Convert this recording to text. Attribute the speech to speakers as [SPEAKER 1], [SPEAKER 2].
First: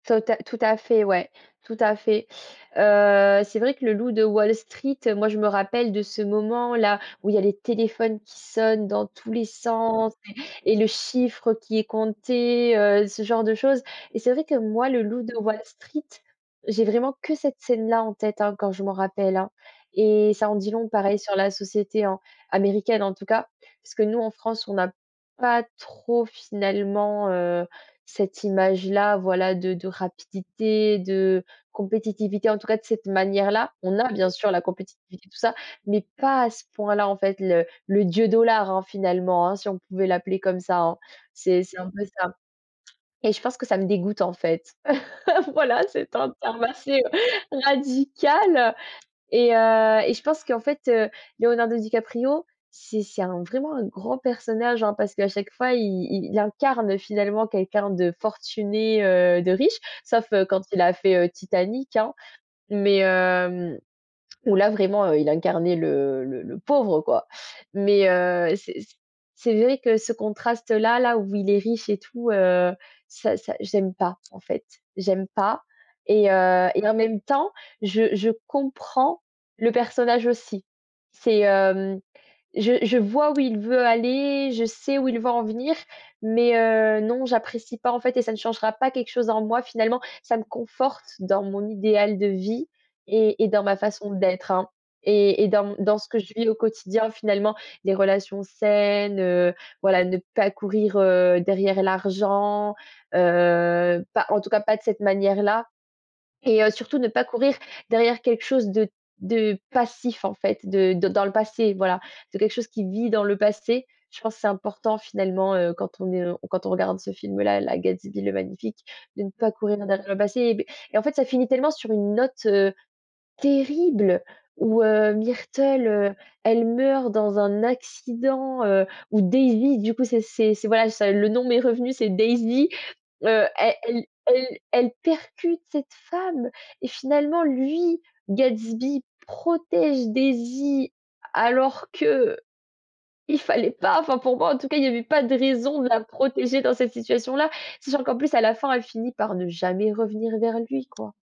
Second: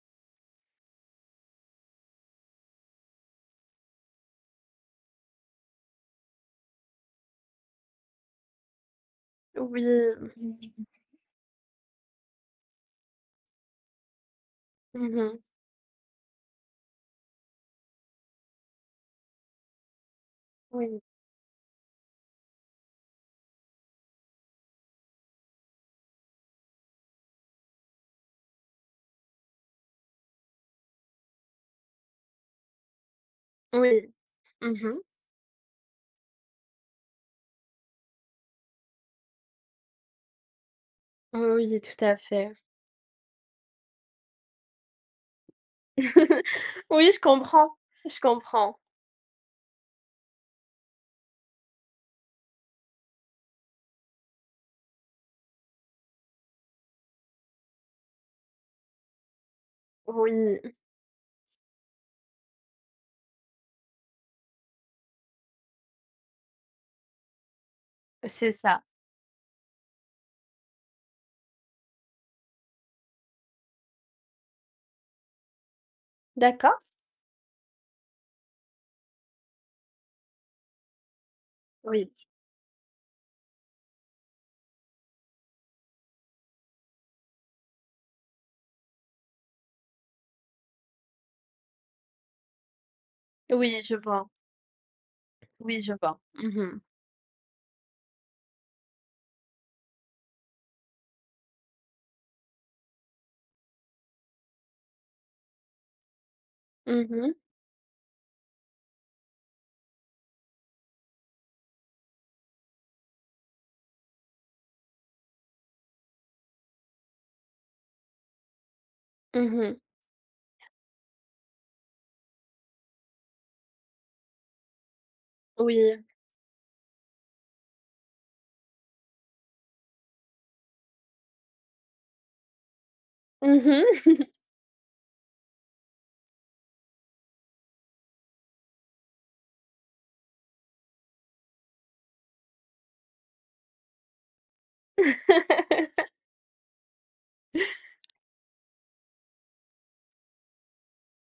[SPEAKER 1] Tota tout à fait ouais, tout à fait. Heu, c'est vrai que Le loup de Wall Street, heu, moi je me rappelle de ce moment-là, où il y a les téléphones qui sonnent dans tous les
[SPEAKER 2] Oui.
[SPEAKER 1] sens
[SPEAKER 2] Mmh.
[SPEAKER 1] et et le chiffre qui est compté, heu, ce genre de choses. Et c'est vrai que moi, Le
[SPEAKER 2] Mmh
[SPEAKER 1] loup de
[SPEAKER 2] mh.
[SPEAKER 1] Wall Street, j'ai vraiment que cette scène-là en tête, hein, quand je m'en rappelle, hein et ça en dit long
[SPEAKER 2] Oui.
[SPEAKER 1] pareil sur la société, hein, américaine en tout cas. Parce que nous en France on n'a pas trop finalement, heu, cette image-là, voilà de de rapidité, de compétitivité. En tout cas de cette manière-là. On a
[SPEAKER 2] Oui.
[SPEAKER 1] bien sûr la
[SPEAKER 2] Mmh mh.
[SPEAKER 1] compétitivité, tout ça, mais pas à ce point-là en fait. Le le Dieu dollar, hein, finalement, hein, si on pouvait l'appeler comme ça, hein. C'est c'est
[SPEAKER 2] Oui,
[SPEAKER 1] un
[SPEAKER 2] tout
[SPEAKER 1] peu
[SPEAKER 2] à
[SPEAKER 1] ça
[SPEAKER 2] fait.
[SPEAKER 1] et je pense que ça me dégoûte en fait. Voilà c'est un terme assez
[SPEAKER 2] Oui, je comprends, je
[SPEAKER 1] radical, heu
[SPEAKER 2] comprends.
[SPEAKER 1] et heu et je pense qu'en fait, heu, Leonardo DiCaprio c'est c'est un vraiment un grand personnage, hein. Parce qu'à chaque fois i i il incarne finalement quelqu'un de fortuné, heu, de riche. Sauf, heu,
[SPEAKER 2] Oui.
[SPEAKER 1] quand il a fait, heu, Titanic, hein, mais hem où là vraiment, heu, il incarnait le le le pauvre quoi. Mais
[SPEAKER 2] Heu, c'est
[SPEAKER 1] heu, c'est
[SPEAKER 2] ça.
[SPEAKER 1] c c'est vrai que ce contraste-là, là où il est riche et tout, heu, ça ça j'aime pas, en fait. J'aime pas et heu,
[SPEAKER 2] D'accord.
[SPEAKER 1] et en même temps je je comprends le personnage aussi. C'est, hem
[SPEAKER 2] Oui.
[SPEAKER 1] je je vois où il veut aller, je sais où il veut en venir, mais heu, non j'apprécie pas en fait et ça ne changera pas quelque chose en moi finalement. Ça me conforte dans mon idéal de vie et et dans
[SPEAKER 2] Oui,
[SPEAKER 1] ma
[SPEAKER 2] je
[SPEAKER 1] façon
[SPEAKER 2] vois.
[SPEAKER 1] d'être, hein et et dans m
[SPEAKER 2] Oui, je
[SPEAKER 1] dans ce
[SPEAKER 2] vois.
[SPEAKER 1] que je
[SPEAKER 2] Mmh
[SPEAKER 1] vis au
[SPEAKER 2] mh.
[SPEAKER 1] quotidien finalement. Des relations saines, heu, voilà, ne pas courir, heu, derrière l'argent. Heu, pas en tout cas pas de cette manière-là et heu, surtout ne
[SPEAKER 2] Mmh
[SPEAKER 1] pas
[SPEAKER 2] mh.
[SPEAKER 1] courir derrière quelque chose de de passif en fait. De de dans le passé voilà, de c'est quelque chose qui vit dans le passé. Je pense c'est important finalement, heu, quand on est lo quand on regarde ce film-là, là Gatsby le Magnifique, de ne pas
[SPEAKER 2] Mmh
[SPEAKER 1] courir
[SPEAKER 2] mh.
[SPEAKER 1] derrière le passé. Beh et en fait ça finit tellement sur une note, heu, terrible où, heu, Myrtle,
[SPEAKER 2] Oui.
[SPEAKER 1] heu, elle meurt dans un accident, heu, où Daisy du coup c'est c'est c'est voilà ça le nom m'est revenu c'est Daisy, heu,
[SPEAKER 2] Mmh mh.
[SPEAKER 1] elle e elle elle percute cette femme et finalement lui, Gatsby, protège Daisy alors qu'il fallait pas. Enfin pour moi en tout cas, il y avait pas de raison de la protéger dans cette situation-là, sachant qu'en plus à la fin elle finit par ne jamais revenir vers lui quoi.